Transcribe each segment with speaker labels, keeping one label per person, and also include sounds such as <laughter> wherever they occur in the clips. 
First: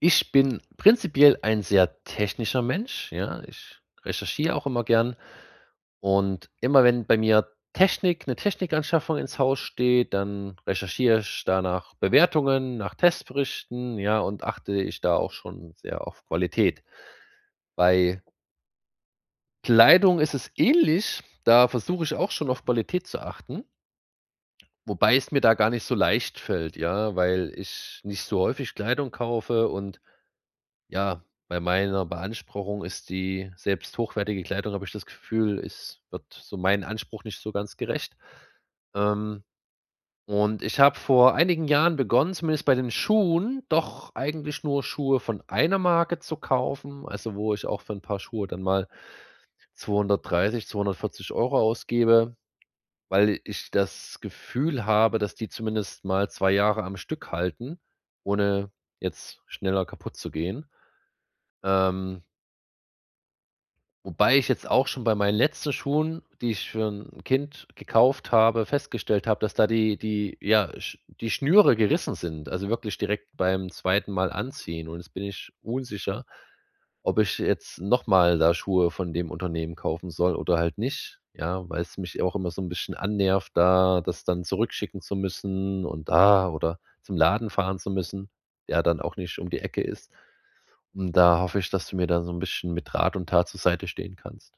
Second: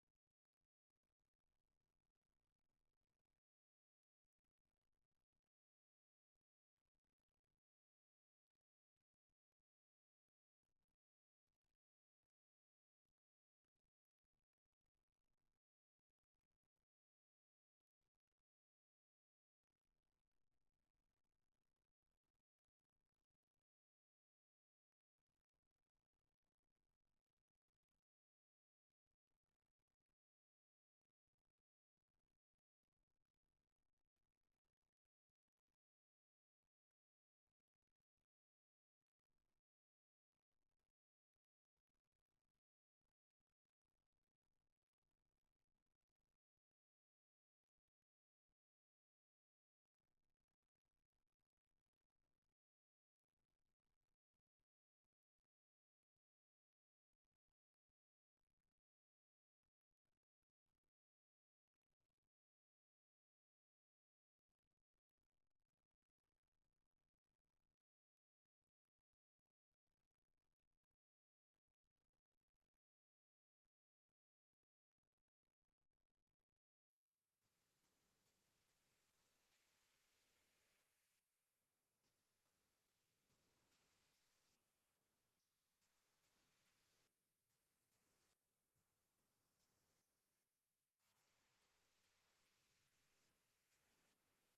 Speaker 1: Ich bin prinzipiell ein sehr technischer Mensch, ja. Ich recherchiere auch immer gern und immer wenn bei mir Technik eine Technikanschaffung ins Haus steht, dann recherchiere ich da nach Bewertungen, nach Testberichten, ja, und achte ich da auch schon sehr auf Qualität. Bei Kleidung ist es ähnlich, da versuche ich auch schon auf Qualität zu achten, wobei es mir da gar nicht so leicht fällt, ja, weil ich nicht so häufig Kleidung kaufe und ja, bei meiner Beanspruchung ist die selbst hochwertige Kleidung habe ich das Gefühl, es wird so meinem Anspruch nicht so ganz gerecht. Ähm, und ich habe vor einigen Jahren begonnen, zumindest bei den Schuhen, doch eigentlich nur Schuhe von einer Marke zu kaufen, also wo ich auch für ein paar Schuhe dann mal 230, 240 € ausgebe, weil ich das Gefühl habe, dass die zumindest mal 2 Jahre am Stück halten, ohne jetzt schneller kaputt zu gehen. Ähm Wobei ich jetzt auch schon bei meinen letzten Schuhen, die ich für 'n Kind gekauft habe, festgestellt habe, dass da die Schnüre gerissen sind, also wirklich direkt beim zweiten Mal anziehen. Und jetzt bin ich unsicher, ob ich jetzt noch mal da Schuhe von dem Unternehmen kaufen soll oder halt nicht, ja, weil's mich auch immer so 'n bisschen annervt, da das dann zurückschicken zu müssen und da oder zum Laden fahren zu müssen, der dann auch nicht um die Ecke ist. Und da hoffe ich, dass du mir da so 'n bisschen mit Rat und Tat zur Seite stehen kannst.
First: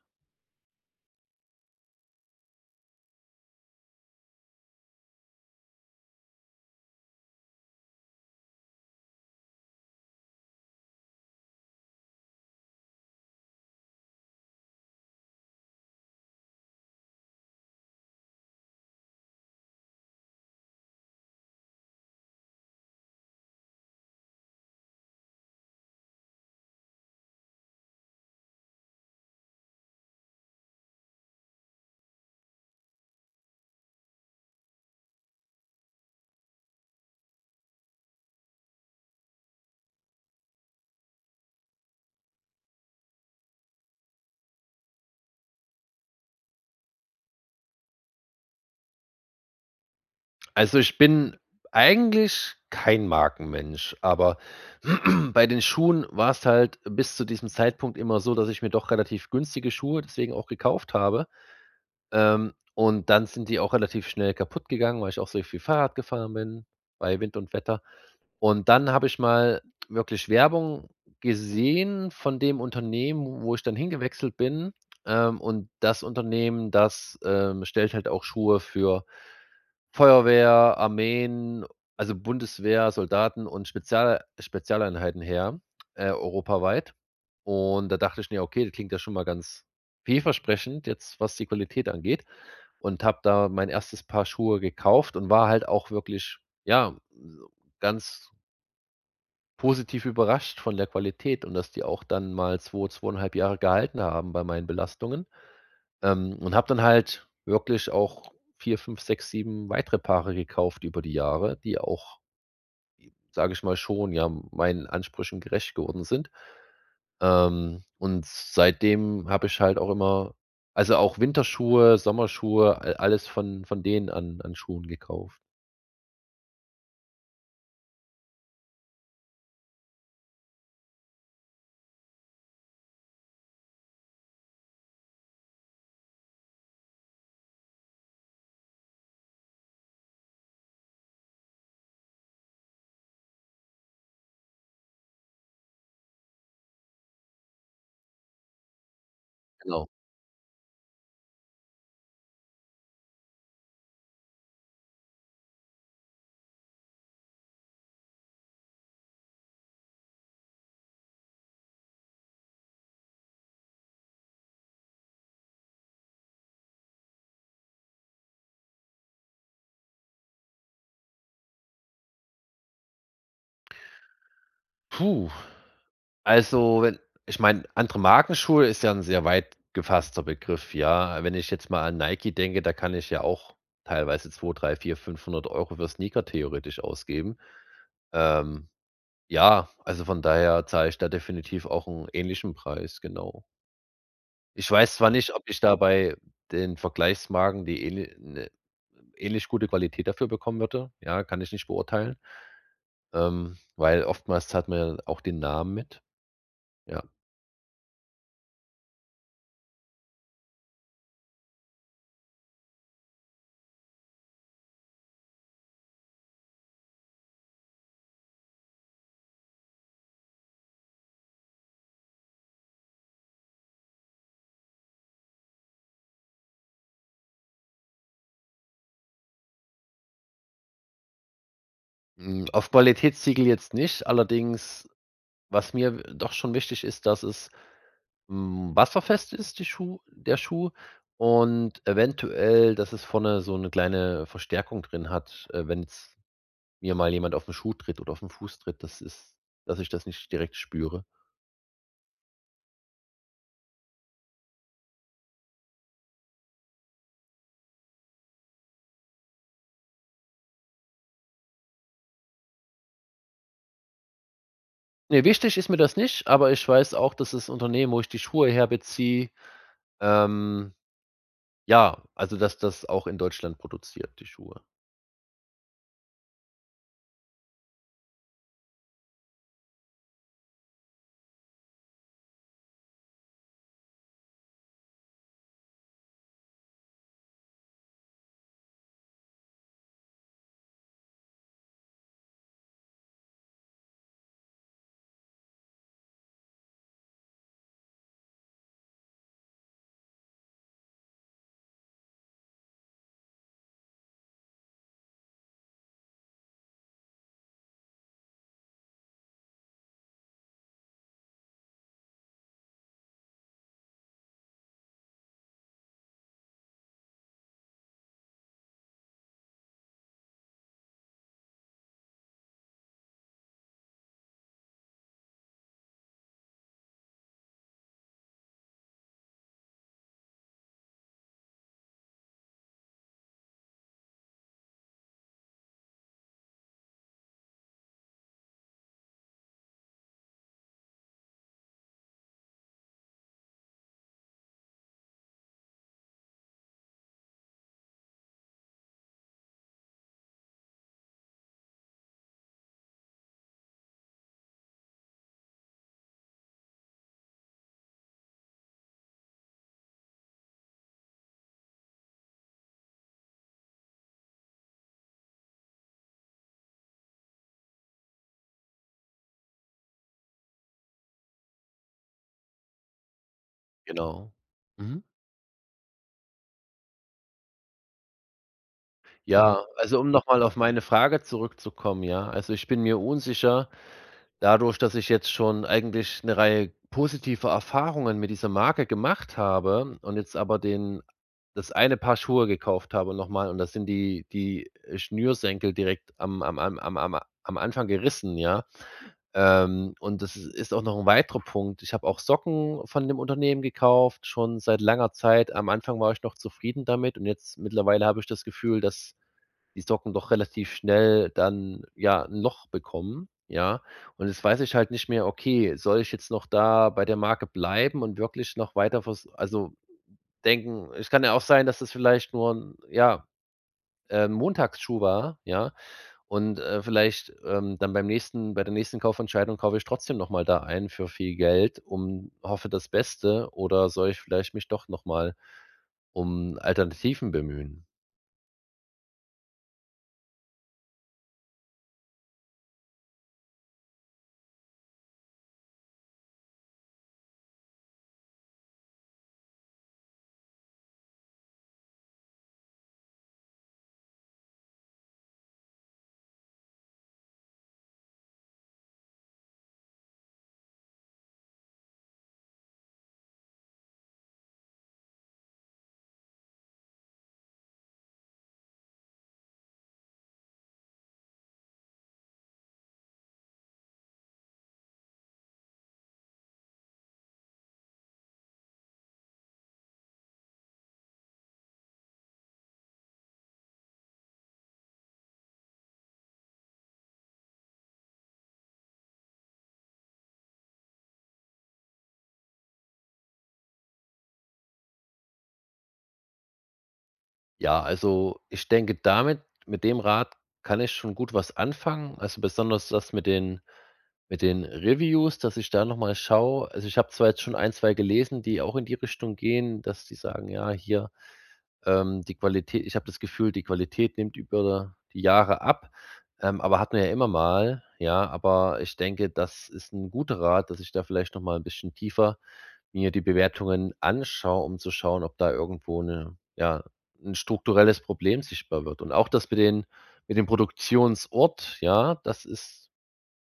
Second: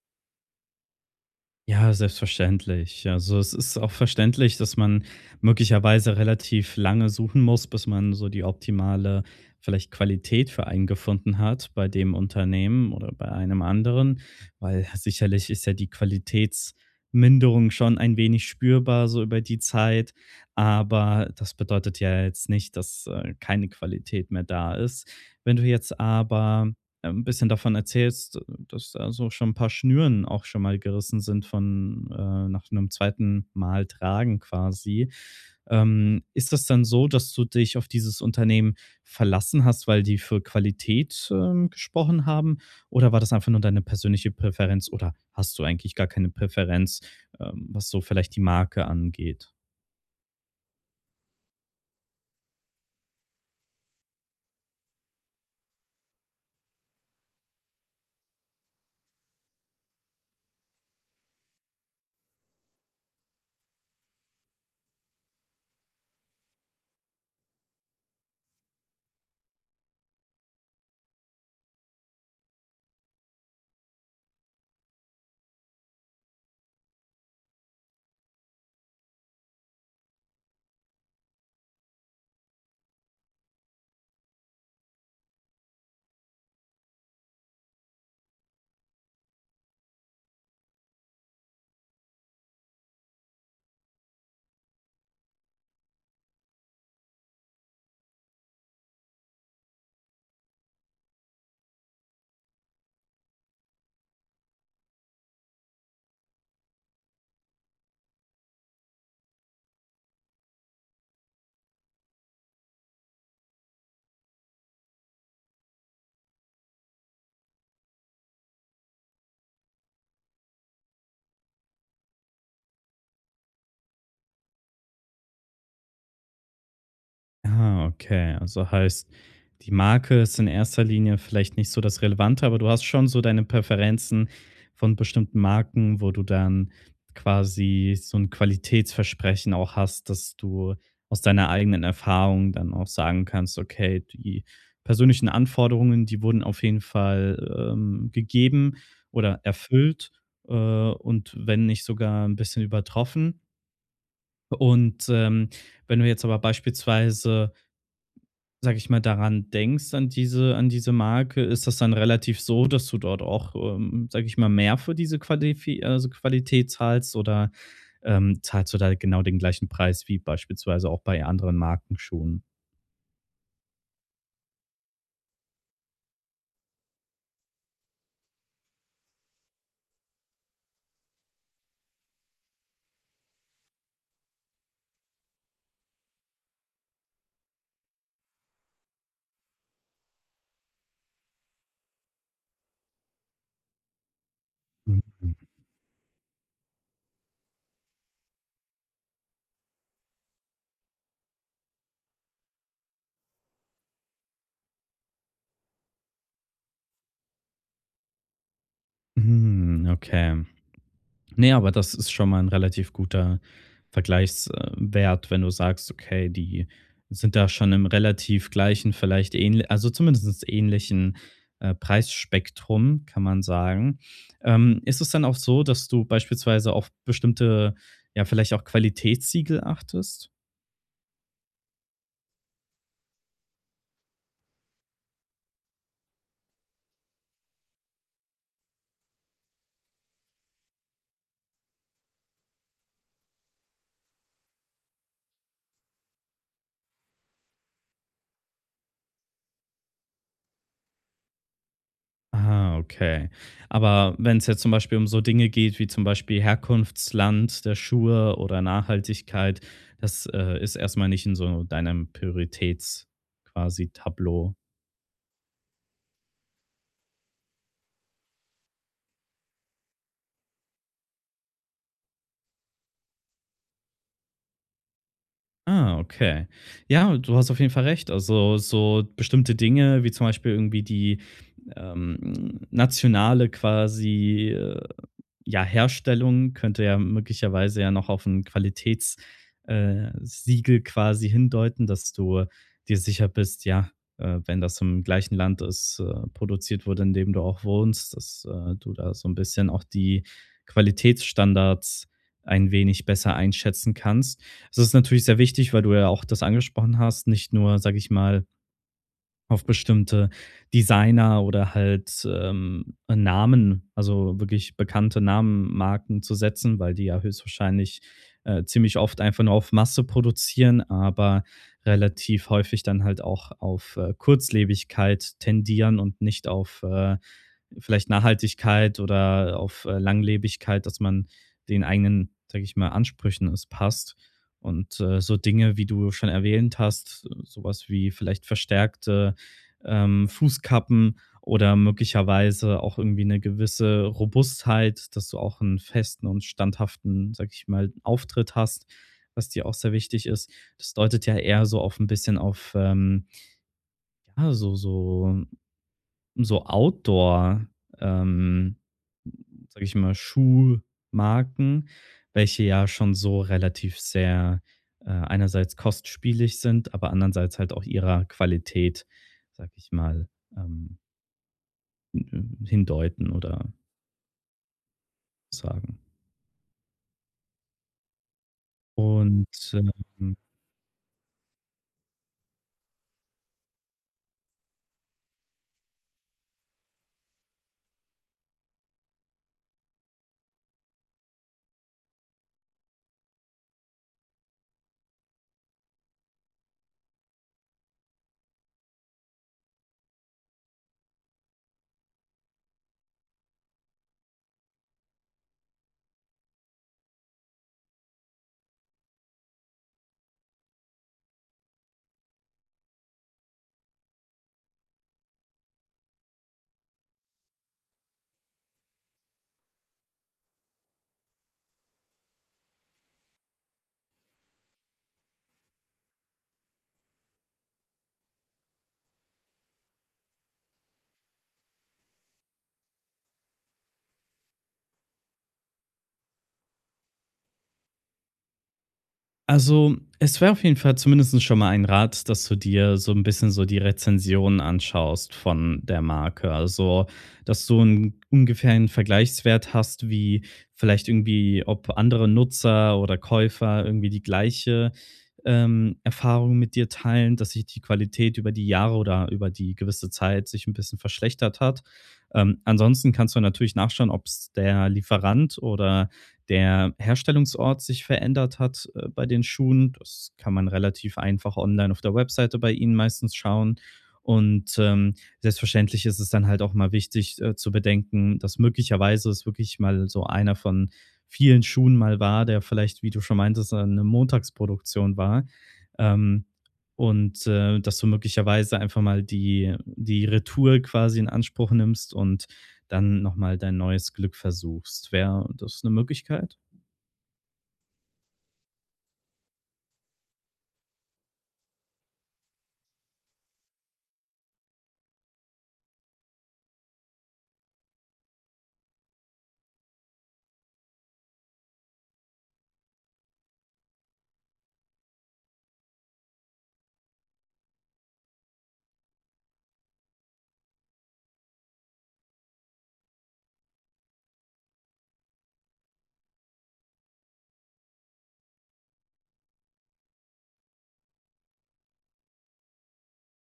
Speaker 2: Ja, selbstverständlich. Also, es ist auch verständlich, dass man möglicherweise relativ lange suchen muss, bis man so die optimale vielleicht Qualität für einen gefunden hat bei dem Unternehmen oder bei einem anderen, weil sicherlich ist ja die Qualitätsminderung schon ein wenig spürbar so über die Zeit, aber das bedeutet ja jetzt nicht, dass keine Qualität mehr da ist. Wenn du jetzt aber ein bisschen davon erzählst, dass da so schon ein paar Schnüren auch schon mal gerissen sind von nach einem zweiten Mal tragen quasi. Ist das dann so, dass du dich auf dieses Unternehmen verlassen hast, weil die für Qualität, gesprochen haben? Oder war das einfach nur deine persönliche Präferenz oder hast du eigentlich gar keine Präferenz, was so vielleicht die Marke angeht?
Speaker 1: Also, ich bin eigentlich kein Markenmensch, aber <clears throat> bei den Schuhen war es halt bis zu diesem Zeitpunkt immer so, dass ich mir doch relativ günstige Schuhe deswegen auch gekauft habe. Und dann sind die auch relativ schnell kaputt gegangen, weil ich auch so viel Fahrrad gefahren bin, bei Wind und Wetter. Und dann habe ich mal wirklich Werbung gesehen von dem Unternehmen, wo ich dann hingewechselt bin. Und das Unternehmen, das, stellt halt auch Schuhe für Feuerwehr, Armeen, also Bundeswehr, Soldaten und Spezialeinheiten her, europaweit. Und da dachte ich mir: „Okay, das klingt ja schon mal ganz vielversprechend jetzt, was die Qualität angeht.“ Und habe da mein erstes Paar Schuhe gekauft und war halt auch wirklich, ja, so ganz positiv überrascht von der Qualität und dass die auch dann mal 2, zweieinhalb Jahre gehalten haben bei meinen Belastungen. Und habe dann halt wirklich auch 4 5 6 7 weitere Paare gekauft über die Jahre, die auch, sage ich mal, schon, ja, meinen Ansprüchen gerecht geworden sind. Und seitdem habe ich halt auch immer also auch Winterschuhe, Sommerschuhe, a alles von denen an Schuhen gekauft.
Speaker 2: Ah, okay. Also heißt, die Marke ist in erster Linie vielleicht nicht so das Relevante, aber du hast schon so deine Präferenzen von bestimmten Marken, wo du dann quasi so ein Qualitätsversprechen auch hast, dass du aus deiner eigenen Erfahrung dann auch sagen kannst: „Okay, die persönlichen Anforderungen, die wurden auf jeden Fall, gegeben oder
Speaker 1: Genau.
Speaker 2: erfüllt, und wenn nicht sogar ein bisschen übertroffen.“ Und, wenn du jetzt aber beispielsweise, sag ich mal, daran denkst, an diese Marke, ist das dann relativ so, dass du dort auch, sage ich mal, mehr für diese Qualifi, also Qualität zahlst oder, zahlst du da genau den gleichen Preis wie beispielsweise auch bei anderen Markenschuhen?
Speaker 1: Puh. Also, wenn ich meine, andere Markenschuhe ist ja ein sehr weit gefasster Begriff, ja. Wenn ich jetzt mal an Nike denke, da kann ich ja auch teilweise 2, 3, 4, 500 Euro für Sneaker theoretisch ausgeben. Ähm, ja, also von daher zahle ich da definitiv auch einen ähnlichen Preis, genau. Ich weiß zwar
Speaker 2: Mhm.
Speaker 1: nicht, ob ich da bei den Vergleichsmarken die ähnli 'ne ähnlich gute Qualität dafür bekommen würde. Ja, kann ich nicht beurteilen, weil oftmals zahlt man ja auch den Namen mit, ja.
Speaker 2: Mhm, okay. Ne, aber das ist schon mal ein relativ guter Vergleichswert, wenn du sagst: „Okay, die sind da schon im relativ gleichen, vielleicht ähnl, also zumindest ähnlichen, Preisspektrum“, kann man sagen. Ist es dann auch so, dass du beispielsweise auf bestimmte, ja, vielleicht auch Qualitätssiegel achtest?
Speaker 1: Hm, auf Qualitätssiegel jetzt nicht, allerdings, was mir w doch schon wichtig ist, dass es, hm, wasserfest ist, die Schuh der Schuh und eventuell, dass es vorne so eine kleine Verstärkung drin hat, wenn jetzt mir mal jemand auf den Schuh tritt oder auf den Fuß tritt, dass ich das nicht direkt spüre.
Speaker 2: Ah, okay. Aber wenn es jetzt zum Beispiel um so Dinge geht wie zum Beispiel Herkunftsland der Schuhe oder Nachhaltigkeit, das, ist erstmal nicht in so deinem Prioritäts, quasi, Tableau.
Speaker 1: Ne, wichtig ist mir das nicht, aber ich weiß auch, dass das Unternehmen, wo ich die Schuhe herbeziehe, ähm, ja, also dass das auch in Deutschland produziert, die Schuhe.
Speaker 2: Ah, okay. Ja, du hast auf jeden Fall recht. Also, so bestimmte Dinge wie zum Beispiel irgendwie die, nationale quasi ja, Herstellung könnte ja möglicherweise ja noch auf ein Qualitäts, Siegel quasi hindeuten, dass du dir sicher bist, ja, wenn das im gleichen Land ist, produziert wurde, in dem du auch wohnst, dass, du da so ein bisschen auch die Qualitätsstandards ein wenig besser einschätzen kannst. Es ist natürlich sehr wichtig, weil du ja auch das angesprochen hast, nicht nur, sage ich mal, auf bestimmte Designer oder halt, Namen, also wirklich bekannte Namen, Marken zu setzen, weil die ja höchstwahrscheinlich, ziemlich oft einfach nur auf Masse produzieren, aber relativ häufig dann halt auch auf, Kurzlebigkeit tendieren und nicht auf, vielleicht Nachhaltigkeit oder auf, Langlebigkeit, dass man den eigenen, sage ich mal, Ansprüchen es passt. Und, so Dinge, wie du schon erwähnt hast, sowas wie vielleicht verstärkte Fußkappen oder möglicherweise auch irgendwie eine gewisse Robustheit, dass du auch einen festen und standhaften, sag ich mal, Auftritt hast, was dir auch sehr wichtig ist. Das deutet ja eher so auf ein bisschen auf, ja, so Outdoor, ähm, sage ich mal, Schuhmarken, welche ja schon so relativ sehr, einerseits kostspielig sind, aber andererseits halt auch ihrer Qualität, sag ich mal, ähm hindeuten oder
Speaker 1: Genau. Mhm.
Speaker 2: sagen. Und,
Speaker 1: Ja, also, um
Speaker 2: ähm
Speaker 1: nochmal auf meine Frage zurückzukommen, ja. Also, ich bin mir unsicher, dadurch, dass ich jetzt schon eigentlich eine Reihe positiver Erfahrungen mit dieser Marke gemacht habe und jetzt aber den das eine Paar Schuhe gekauft habe nochmal und das sind die Schnürsenkel direkt am Anfang gerissen, ja. Und das ist auch noch ein weiterer Punkt. Ich habe auch Socken von dem Unternehmen gekauft, schon seit langer Zeit. Am Anfang war ich noch zufrieden damit und jetzt mittlerweile habe ich das Gefühl, dass die Socken doch relativ schnell dann, ja, 'n Loch bekommen, ja? Und jetzt weiß ich halt nicht mehr: „Okay, soll ich jetzt noch da bei der Marke bleiben und wirklich noch weiter vers“ also, denken es kann ja auch sein, dass es vielleicht nur 'n, ja, Montagsschuh war, ja? Und, vielleicht, dann bei der nächsten Kaufentscheidung kaufe ich trotzdem noch mal da ein für viel Geld um hoffe das Beste oder soll ich vielleicht mich doch noch mal um Alternativen bemühen?
Speaker 2: also, es wäre auf jeden Fall zumindest schon mal ein Rat, dass du dir so ein bisschen so die Rezensionen anschaust von der Marke. Also, dass du 'n ungefähr einen Vergleichswert hast, wie vielleicht irgendwie, ob andere Nutzer oder Käufer irgendwie die gleiche, Erfahrung mit dir teilen, dass sich die Qualität über die Jahre oder über die gewisse Zeit sich ein bisschen verschlechtert hat. Ansonsten kannst du natürlich nachschauen, ob es der Lieferant oder der Herstellungsort sich verändert hat, bei den Schuhen. Das kann man relativ einfach online auf der Webseite bei ihnen meistens schauen. Und, selbstverständlich ist es dann halt auch mal wichtig, zu bedenken, dass möglicherweise es wirklich mal so einer von vielen Schuhen mal war, der vielleicht, wie du schon meintest, eine Montagsproduktion war. Ähm, und, dass du möglicherweise einfach mal die Retour quasi in Anspruch nimmst und dann noch mal dein neues Glück versuchst. Wäre das eine Möglichkeit?
Speaker 1: Ja, also ich denke, damit mit dem Rat kann ich schon gut was anfangen. Also besonders das mit den Reviews, dass ich da noch mal schaue. Also, ich habe zwar jetzt schon ein 2 gelesen, die auch in die Richtung gehen, dass die sagen: „Ja, hier“ die Qualität ich habe das Gefühl, die Qualität nimmt über die Jahre ab, aber hatten wir ja immer mal, ja. Aber ich denke, das ist ein guter Rat, dass ich da vielleicht noch mal 'n bisschen tiefer mir die Bewertungen anschaue, um zu schauen, ob da irgendwo 'ne ja, 'n strukturelles Problem sichtbar wird. Und auch das mit dem Produktionsort, ja, das ist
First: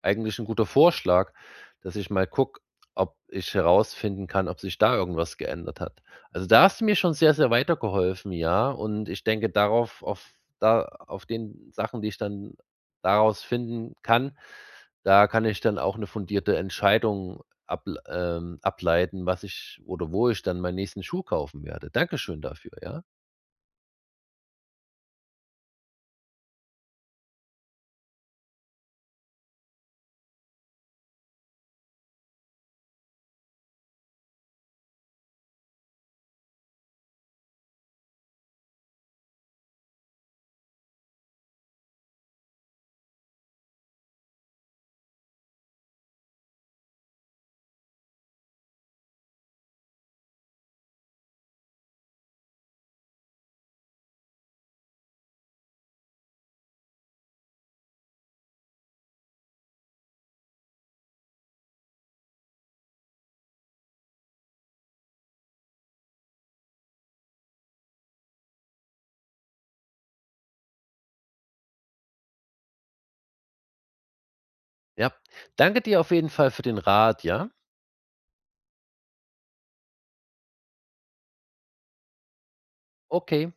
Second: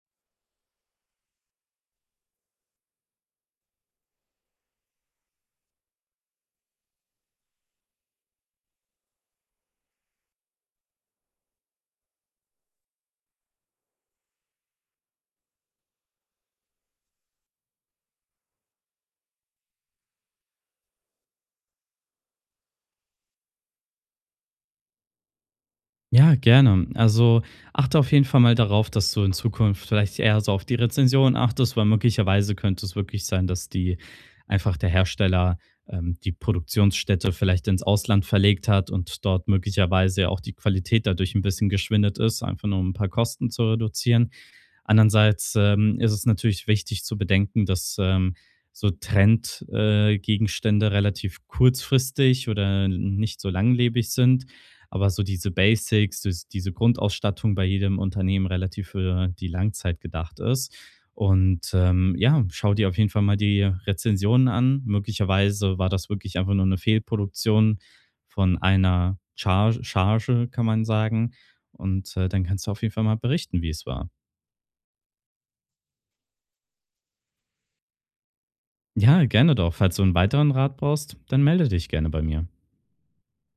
Speaker 1: eigentlich ein guter Vorschlag, dass ich mal gucke, ob ich herausfinden kann, ob sich da irgendwas geändert hat. Also, da hast du mir schon sehr, sehr weitergeholfen, ja, und ich denke, darauf auf da auf den Sachen, die ich dann daraus finden kann, da kann ich dann auch eine fundierte Entscheidung ableiten, was ich oder wo ich dann meinen nächsten Schuh kaufen werde. Dankeschön dafür, ja?
Speaker 2: Ja, gerne. Also, achte auf jeden Fall mal darauf, dass du in Zukunft vielleicht eher so auf die Rezension achtest, weil möglicherweise könnte es wirklich sein, dass die einfach der Hersteller, die Produktionsstätte vielleicht ins Ausland verlegt hat und dort möglicherweise auch die Qualität dadurch ein bisschen geschwindet ist, einfach nur um ein paar Kosten zu reduzieren. Andererseits, ist es natürlich wichtig zu bedenken, dass, so Trendgegenstände Gegenstände relativ kurzfristig oder nicht so langlebig sind, aber so diese Basics, das diese Grundausstattung bei jedem Unternehmen relativ für die Langzeit gedacht ist. Und, ja, schau dir auf jeden Fall mal die Rezensionen an. Möglicherweise war das wirklich einfach nur eine Fehlproduktion von einer Charge, kann man sagen. Und, dann kannst du auf jeden Fall mal berichten, wie es war.
Speaker 1: Ja, danke dir auf jeden Fall für den Rat, ja?
Speaker 2: Ja, gerne doch. Falls du einen weiteren Rat brauchst, dann melde dich gerne bei mir.
Speaker 1: Okay.